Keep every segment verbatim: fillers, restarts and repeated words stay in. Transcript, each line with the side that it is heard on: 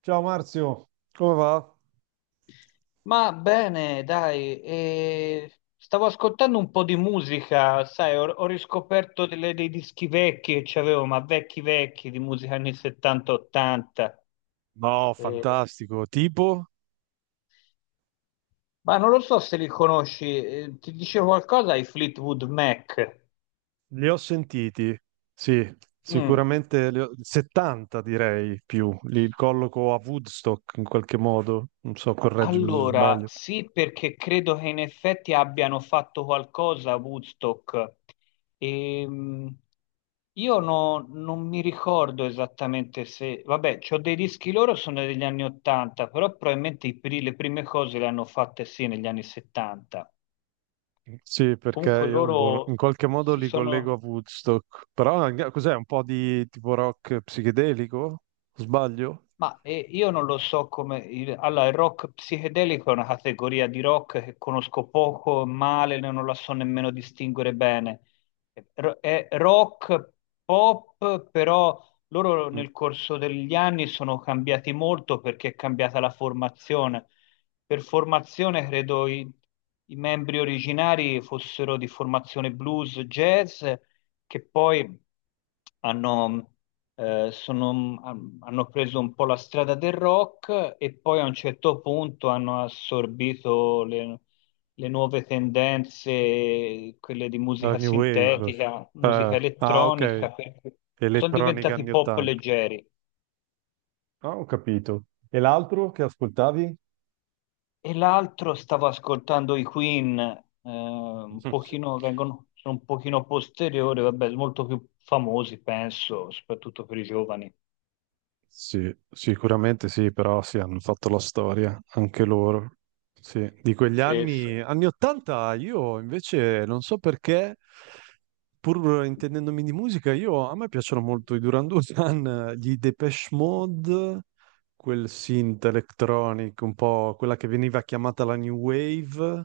right: Ciao Marzio, come va?
left: Ma bene, dai, eh, stavo ascoltando un po' di musica, sai, ho, ho riscoperto delle- dei dischi vecchi che c'avevo, ma vecchi vecchi, di musica anni settanta ottanta.
right: No,
left: eh,
right: fantastico. Tipo,
left: ma non lo so se li conosci, eh, ti dice qualcosa ai Fleetwood Mac?
right: li ho sentiti. Sì,
left: Mm.
right: sicuramente li ho- settanta direi più. Li colloco a Woodstock in qualche modo. Non so, correggimi se
left: Allora,
right: sbaglio.
left: sì, perché credo che in effetti abbiano fatto qualcosa a Woodstock. Ehm, io no- non mi ricordo esattamente se... Vabbè, c'ho dei dischi loro, sono degli anni ottanta, però probabilmente i pri- le prime cose le hanno fatte sì negli anni settanta.
right: Sì, perché
left: Comunque sì.
right: io boh, no, in
left: Loro
right: qualche modo
left: si
right: li collego a
left: sono...
right: Woodstock. Però anche- cos'è? Un po' di tipo rock psichedelico? Sbaglio?
left: Ma eh, io non lo so come... il- Allora, il rock psichedelico è una categoria di rock che conosco poco, male, non la so nemmeno distinguere bene. Ro- È rock pop, però loro
right: Mm.
left: nel corso degli anni sono cambiati molto perché è cambiata la formazione. Per formazione credo i, i membri originari fossero di formazione blues, jazz che poi hanno, eh, sono- han- hanno preso un po' la strada del rock e poi a un certo punto hanno assorbito le, le nuove tendenze, quelle di
right: Eh,
left: musica
right: New Wave.
left: sintetica,
right: Eh,
left: musica
right: ah, ok.
left: elettronica, per cui sono
right: Elettronica
left: diventati
right: anni
left: pop
right: ottanta.
left: leggeri.
right: Ah, ho capito. E l'altro che ascoltavi?
left: E l'altro stavo ascoltando i Queen, eh, un pochino, vengono, sono un pochino posteriori, vabbè, molto più famosi, penso, soprattutto per i giovani.
right: Sì, sicuramente sì, però sì, hanno fatto la storia, anche loro. Sì, di quegli
left: Sì, sì.
right: anni, anni ottanta, io invece non so perché, pur intendendomi di musica, io, a me piacciono molto i Duran Duran, gli Depeche Mode, quel synth electronic, un po' quella che veniva chiamata la New Wave.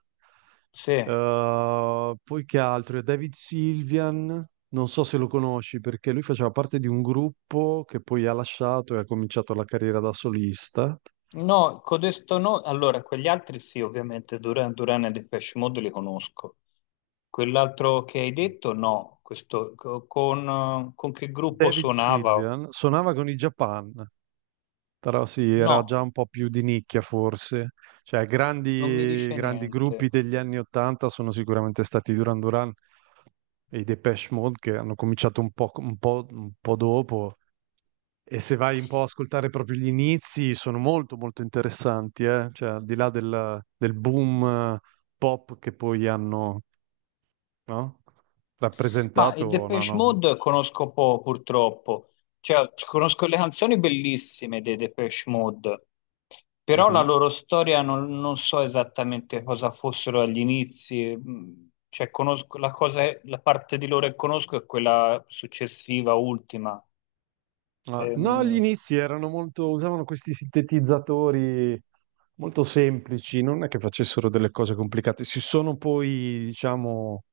left: Sì,
right: Uh, poi che altro? David Sylvian, non so se lo conosci perché lui faceva parte di un gruppo che poi ha lasciato e ha cominciato la carriera da solista.
left: no, codesto no, allora quegli altri sì, ovviamente Duran Duran e Depeche Mode li conosco. Quell'altro che hai detto no, questo co- con, eh, con che gruppo
right: David
left: suonava?
right: Sylvian suonava con i Japan, però sì, era
left: No,
right: già un po' più di nicchia forse. Cioè,
left: non mi
right: grandi,
left: dice
right: grandi gruppi
left: niente.
right: degli anni ottanta sono sicuramente stati i Duran Duran, e i Depeche Mode che hanno cominciato un po', un po', un po' dopo. E se vai un po' a ascoltare proprio gli inizi, sono molto molto interessanti, eh? Cioè, al di là del, del boom eh, pop che poi hanno, no,
left: Ma i
right: rappresentato, no,
left: Depeche
right: no.
left: Mode conosco poco, purtroppo. Cioè, c- conosco le canzoni bellissime dei Depeche Mode, però la
right: Mhm.
left: loro storia non, non so esattamente cosa fossero agli inizi. Mm. Cioè, conosco la cosa, la parte di loro che conosco è quella successiva, ultima.
right: Ah, no, gli
left: Ehm,
right: inizi erano molto, usavano questi sintetizzatori molto semplici, non è che facessero delle cose complicate. Si sono poi, diciamo,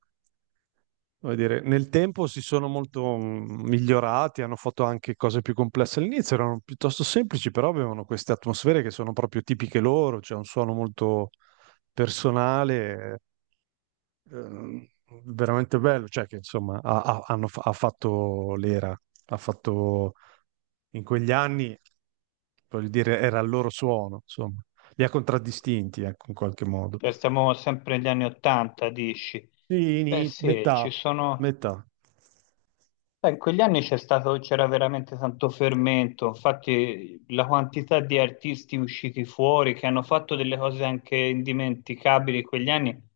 right: come dire, nel tempo si sono molto mm, migliorati, hanno fatto anche cose più complesse. All'inizio erano piuttosto semplici, però avevano queste atmosfere che sono proprio tipiche loro, c'è un suono molto personale, ehm, veramente bello, cioè che insomma ha, ha- hanno fa- ha fatto l'era, ha fatto in quegli anni, voglio dire, era il loro suono, insomma, li ha contraddistinti, ecco, in qualche modo.
left: cioè, stiamo sempre negli anni Ottanta, dici?
right: Sì,
left: Beh,
right: ini-
left: sì,
right: metà,
left: ci sono.
right: metà. Mm.
left: Beh, in quegli anni c'è stato- c'era veramente tanto fermento, infatti la quantità di artisti usciti fuori che hanno fatto delle cose anche indimenticabili in quegli anni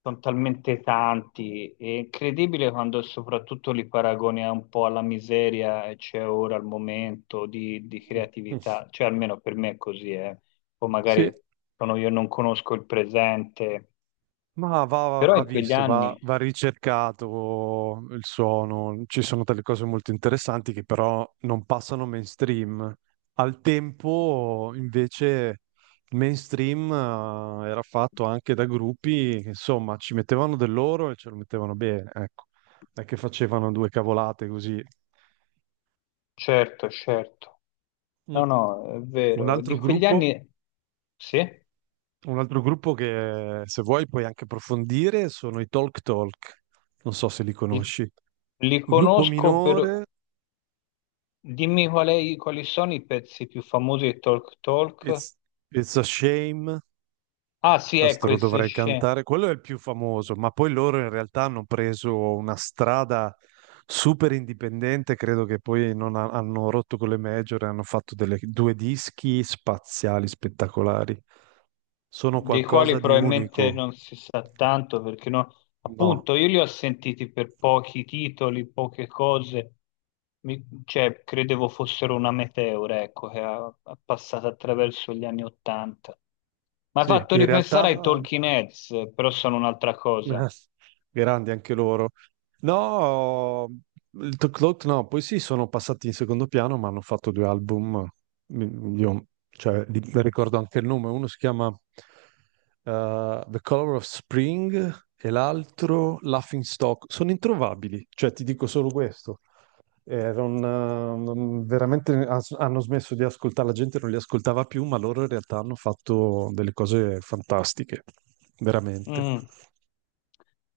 left: sono talmente tanti, è incredibile quando soprattutto li paragoni a un po' alla miseria che c'è ora al momento di, di creatività, cioè almeno per me è così, eh. O
right: Sì.
left: magari sono io non conosco il presente,
right: Ma va,
left: però
right: va
left: in quegli
right: visto, va,
left: anni,
right: va ricercato il suono, ci sono delle cose molto interessanti che però non passano mainstream. Al tempo invece il mainstream eh, era fatto anche da gruppi che insomma ci mettevano del loro e ce lo mettevano bene, ecco, non è che facevano due cavolate così.
left: certo, certo.
right: Mm.
left: No, no, è
right: Un
left: vero. Di
right: altro
left: quegli
right: gruppo
left: anni, sì,
right: Un altro gruppo che se vuoi puoi anche approfondire sono i Talk Talk, non so se li
left: li,
right: conosci.
left: li
right: Gruppo
left: conosco per...
right: minore,
left: Dimmi qual è- quali sono i pezzi più famosi di Talk Talk.
right: It's, It's a Shame,
left: Ah, sì,
right: questo
left: ecco,
right: lo
left: il
right: dovrei
left: Secession.
right: cantare, quello è il più famoso, ma poi loro in realtà hanno preso una strada super indipendente, credo che poi non ha- hanno rotto con le major e hanno fatto delle- due dischi spaziali, spettacolari. Sono
left: Dei quali
right: qualcosa di
left: probabilmente
right: unico.
left: non si sa tanto perché no,
right: No,
left: appunto io li ho sentiti per pochi titoli, poche cose. Mi- cioè credevo fossero una meteora, ecco, che è passata attraverso gli anni Ottanta. Mi ha
right: sì,
left: fatto
right: in
left: ripensare ai
right: realtà
left: Talking Heads, eh, però sono un'altra cosa.
right: Ah, grandi anche loro. No, il Tok Tok no, poi sì, sono passati in secondo piano, ma hanno fatto due album. Mm, Io, cioè, li- mi ricordo anche il nome. Uno si chiama eh, The Color of Spring e l'altro Laughing Stock. Sono introvabili, cioè ti dico solo questo. Eh, non, eh, non- veramente as- hanno smesso di ascoltare, la gente non li ascoltava più, ma loro in realtà hanno fatto delle cose fantastiche, veramente.
left: Mm,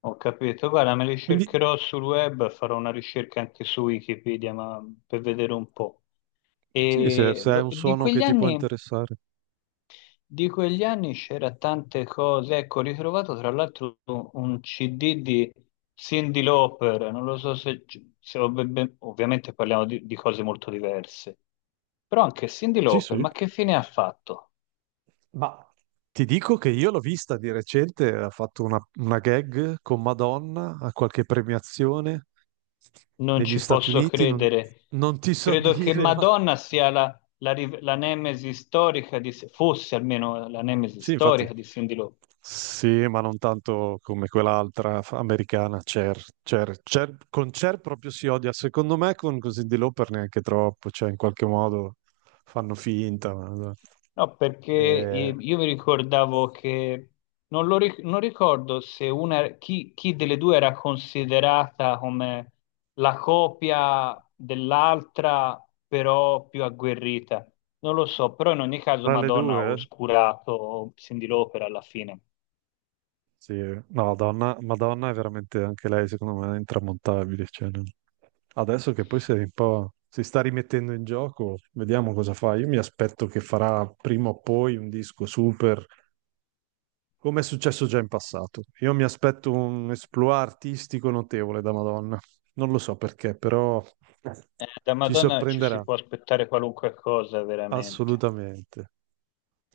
left: ho capito, guarda, me li
right: Quindi.
left: cercherò sul web, farò una ricerca anche su Wikipedia, ma per vedere un po'.
right: Sì, se,
left: E
right: se è
left: lo-
right: un
left: di
right: suono
left: quegli
right: che ti può
left: anni.
right: interessare.
left: Di quegli anni c'era tante cose, ecco, ho ritrovato tra l'altro un C D di Cyndi Lauper, non lo so se, se ho ben- ben- ovviamente parliamo di, di cose molto diverse, però anche Cyndi
right: Sì,
left: Lauper,
right: sì.
left: ma che fine ha fatto?
right: Ma ti dico che io l'ho vista di recente, ha fatto una, una gag con Madonna a qualche premiazione
left: Non
right: negli
left: ci
right: Stati
left: posso
right: Uniti, non,
left: credere.
right: non ti so
left: Credo che
right: dire, ma.
left: Madonna sia la, la, riv- la nemesi storica di, fosse almeno la nemesi
right: Sì, infatti.
left: storica di Cyndi Lauper.
right: Sì, ma non tanto come quell'altra f- americana, Cher. Cher, Cher- Con Cher proprio si odia. Secondo me con così di Lauper neanche troppo, cioè in qualche modo fanno finta. Ma- no.
left: No, perché
right: Eh,
left: eh, io mi ricordavo che non, lo ric- non ricordo se una, chi, chi delle due era considerata come la copia dell'altra, però più agguerrita. Non lo so, però in ogni caso
right: tra le
left: Madonna ha
right: due? Eh?
left: oscurato Cyndi Lauper alla fine.
right: Sì, no, Donna, Madonna è veramente anche lei, secondo me, intramontabile. Cioè, non- Adesso che poi si è un po', si sta rimettendo in gioco, vediamo cosa fa. Io mi aspetto che farà prima o poi un disco super, come è successo già in passato. Io mi aspetto un esploit artistico notevole da Madonna. Non lo so perché, però
left: Eh, da
right: ci
left: Madonna ci si
right: sorprenderà
left: può aspettare qualunque cosa, veramente.
right: assolutamente.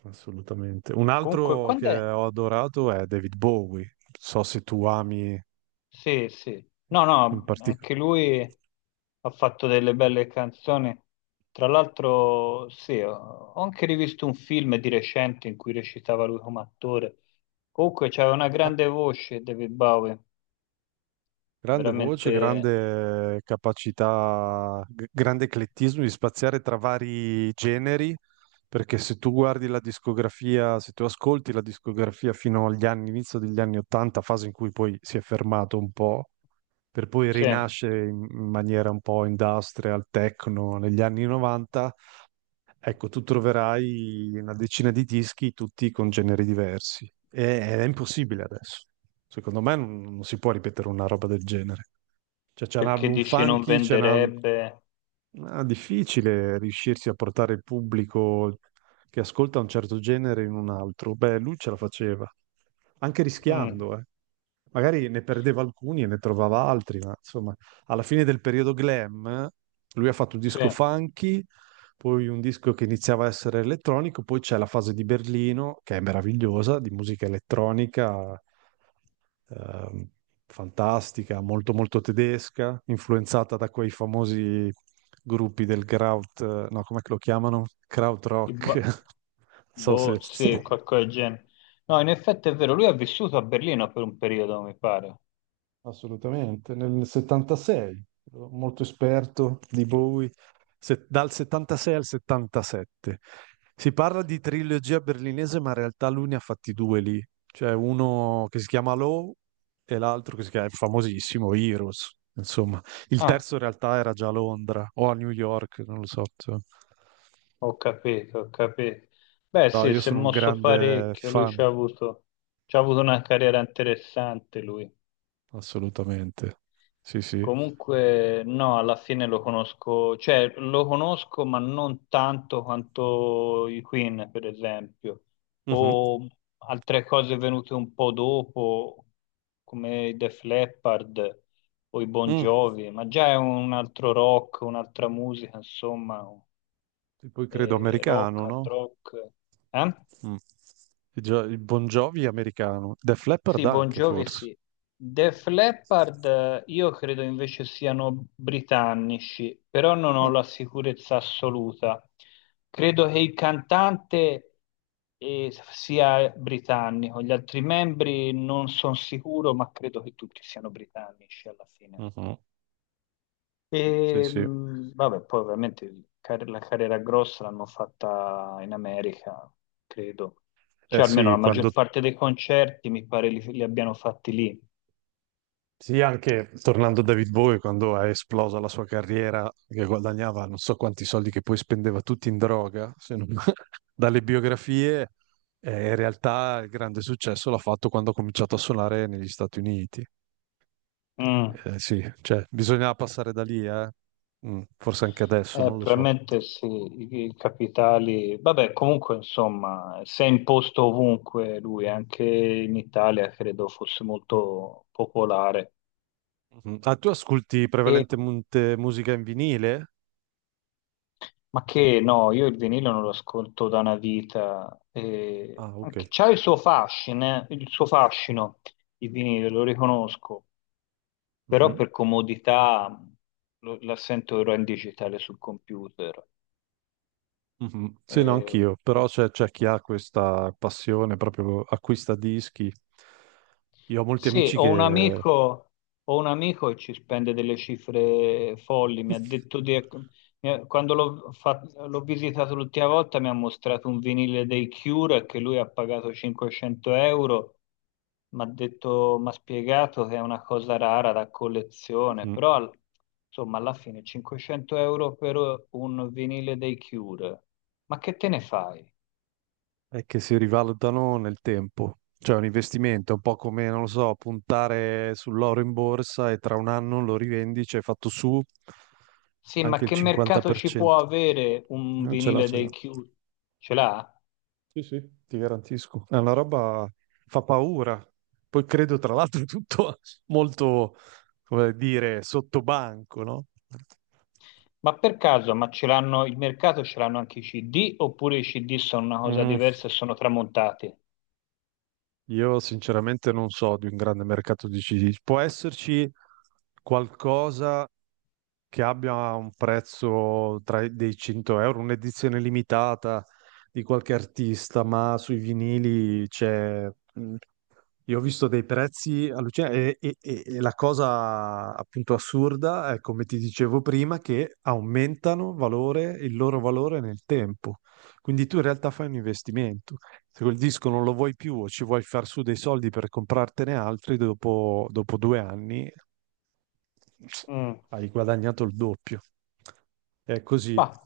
right: Assolutamente. Un
left: Comunque,
right: altro che
left: quando è?
right: ho adorato è David Bowie. So se tu ami
left: Sì, sì. No,
right: in
left: no,
right: particolare.
left: anche lui ha fatto delle belle canzoni. Tra l'altro, sì, ho ho anche rivisto un film di recente in cui recitava lui come attore. Comunque c'aveva una
right: Ah,
left: grande voce David Bowie,
right: grande voce,
left: veramente,
right: grande capacità, g- grande eclettismo di spaziare tra vari generi, perché se tu guardi la discografia, se tu ascolti la discografia fino agli anni, inizio degli anni ottanta, fase in cui poi si è fermato un po', per poi
left: sì,
right: rinascere in in maniera un po' industrial, techno negli anni novanta. Ecco, tu troverai una decina di dischi, tutti con generi diversi. E- Ed è impossibile adesso. Secondo me non, non si può ripetere una roba del genere. Cioè, c'è un
left: perché
right: album
left: dici non
right: funky. c'è una-
left: venderebbe.
right: Ah, difficile riuscirsi a portare il pubblico che ascolta un certo genere in un altro. Beh, lui ce la faceva, anche
left: Mm,
right: rischiando, eh. Magari ne perdeva alcuni e ne trovava altri, ma insomma, alla fine del periodo glam, eh, lui ha fatto un
left: sì,
right: disco
left: I
right: funky, poi un disco che iniziava a essere elettronico, poi c'è la fase di Berlino, che è meravigliosa, di musica elettronica ehm, fantastica, molto molto tedesca, influenzata da quei famosi gruppi del Kraut, eh, no, come lo chiamano? Krautrock.
left: Ba-
right: Non so
left: boh,
right: se.
left: sì, qualcosa del genere. No, in effetti è vero, lui ha vissuto a Berlino per un periodo, mi pare.
right: Assolutamente, nel settantasei, ero molto esperto di Bowie, se- dal settantasei al settantasette. Si parla di trilogia berlinese, ma in realtà lui ne ha fatti due lì, cioè uno che si chiama Low e l'altro che si chiama, è famosissimo, Heroes. Insomma, il
left: Ah,
right: terzo in realtà era già a Londra o a New York, non lo so. Insomma.
left: ho capito, ho capito. Beh,
right: No,
left: sì,
right: io
left: si è
right: sono un
left: mosso
right: grande
left: parecchio, lui
right: fan,
left: ci ha avuto, ci ha avuto una carriera interessante, lui.
right: assolutamente. Sì, sì.
left: Comunque, no, alla fine lo conosco, cioè lo conosco, ma non tanto quanto i Queen, per esempio,
right: Mhm.
left: o altre cose venute un po' dopo, come i Def Leppard o i Bon
right: Mm.
left: Jovi, ma già è un altro rock, un'altra musica, insomma,
right: E poi credo
left: eh, rock,
right: americano,
left: hard
right: no?
left: rock. Eh?
right: Mm. Il gio- il Bon Jovi americano. Def Leppard
left: Sì, Bon
right: anche,
left: Jovi
right: forse.
left: sì. Def Leppard eh, io credo invece siano britannici, però non ho
right: Ah,
left: la sicurezza assoluta. Credo che il cantante eh, sia britannico, gli altri membri non sono sicuro, ma credo che tutti siano britannici alla fine.
right: mhm. Sì,
left: E
right: sì.
left: mh, vabbè, poi ovviamente il car- la carriera grossa l'hanno fatta in America, credo.
right: Eh
left: Cioè, almeno
right: sì,
left: la
right: quando.
left: maggior parte dei concerti mi pare li, li abbiano fatti lì.
right: Sì, anche tornando a David Bowie, quando è esplosa la sua carriera, che guadagnava non so quanti soldi che poi spendeva tutti in droga, se non- dalle biografie, eh, in realtà il grande successo l'ha fatto quando ha cominciato a suonare negli Stati Uniti.
left: Mm,
right: Eh, sì, cioè, bisognava passare da lì, eh. Mm, forse anche adesso,
left: eh,
right: non lo so.
left: premettersi i, i capitali, vabbè, comunque insomma, si è imposto ovunque lui, anche in Italia credo fosse molto popolare.
right: Mhm. Ah, tu ascolti
left: E-
right: prevalentemente musica in vinile?
left: ma che no, io il vinile non lo ascolto da una vita, e
right: Ah, ok.
left: anche- c'ha il suo fascino, il suo fascino, il vinile, lo riconosco, però
right: Mhm.
left: per comodità lo, la sento ora in digitale sul computer.
right: Mhm. Sì, no, anch'io, però c'è c'è chi ha questa passione, proprio acquista dischi. Io ho molti
left: Sì,
right: amici
left: ho
right: che.
left: un
right: Mhm.
left: amico, ho un amico che ci spende delle cifre folli. Mi ha detto di, ecco, mi ha- quando l'ho fa- l'ho visitato l'ultima volta mi ha mostrato un vinile dei Cure che lui ha pagato cinquecento euro. Mi ha detto, mi ha spiegato che è una cosa rara da collezione, però al- insomma alla fine cinquecento euro per un vinile dei Cure. Ma che te ne fai?
right: E che si rivalutano nel tempo. Cioè, è un investimento, è un po' come, non lo so, puntare sull'oro in borsa e tra un anno lo rivendi, ci hai fatto su
left: Sì, ma
right: anche il
left: che mercato ci può
right: cinquanta per cento.
left: avere un
right: Eh, Ce l'ha,
left: vinile
right: ce l'ha.
left: dei Cure? Ce l'ha?
right: Sì, sì, ti garantisco. È una roba fa paura. Poi credo, tra l'altro, tutto molto, come dire, sottobanco, no?
left: Ma per caso, ma ce l'hanno, il mercato ce l'hanno anche i C D oppure i C D sono una cosa
right: Mm,
left: diversa e sono tramontati?
right: io sinceramente non so di un grande mercato di C D. Può esserci qualcosa che abbia un prezzo tra i dei cento euro, un'edizione limitata di qualche artista, ma sui vinili c'è. mm, Io ho visto dei prezzi allucinanti e, e- e- e la cosa appunto assurda è, come ti dicevo prima, che aumentano valore, il loro valore nel tempo. Quindi tu in realtà fai un investimento. Se quel disco non lo vuoi più o ci vuoi far su dei soldi per comprartene altri, dopo, dopo due anni
left: Mm.
right: hai guadagnato il doppio. È così.
left: Ma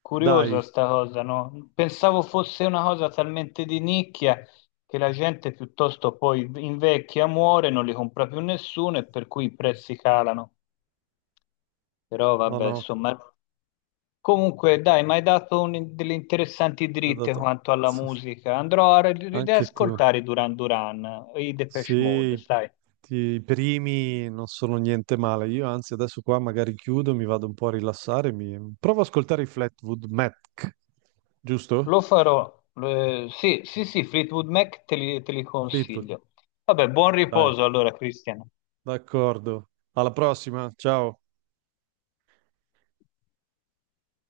left: curiosa
right: Dai,
left: sta cosa, no? Pensavo fosse una cosa talmente di nicchia che la gente piuttosto poi invecchia, muore, non li compra più nessuno e per cui i prezzi calano. Però
right: no,
left: vabbè,
right: no,
left: insomma. Comunque, dai, mi hai dato un- delle interessanti
right: ti ho
left: dritte
right: dato-
left: quanto alla
right: sì, sì.
left: musica. Andrò a ri-
right: Anche tu.
left: riascoltare i Duran Duran, i Depeche Mode,
right: Sì,
left: sai.
right: ti- i primi non sono niente male. Io anzi adesso qua magari chiudo, mi vado un po' a rilassare. Mi... Provo ad ascoltare i Flatwood Mac,
left: Lo
right: giusto?
left: farò. Eh, sì, sì, sì, Fleetwood Mac te li, te li
right: Fleetwood,
left: consiglio. Vabbè, buon
right: dai,
left: riposo allora, Cristian.
right: d'accordo. Alla prossima, ciao.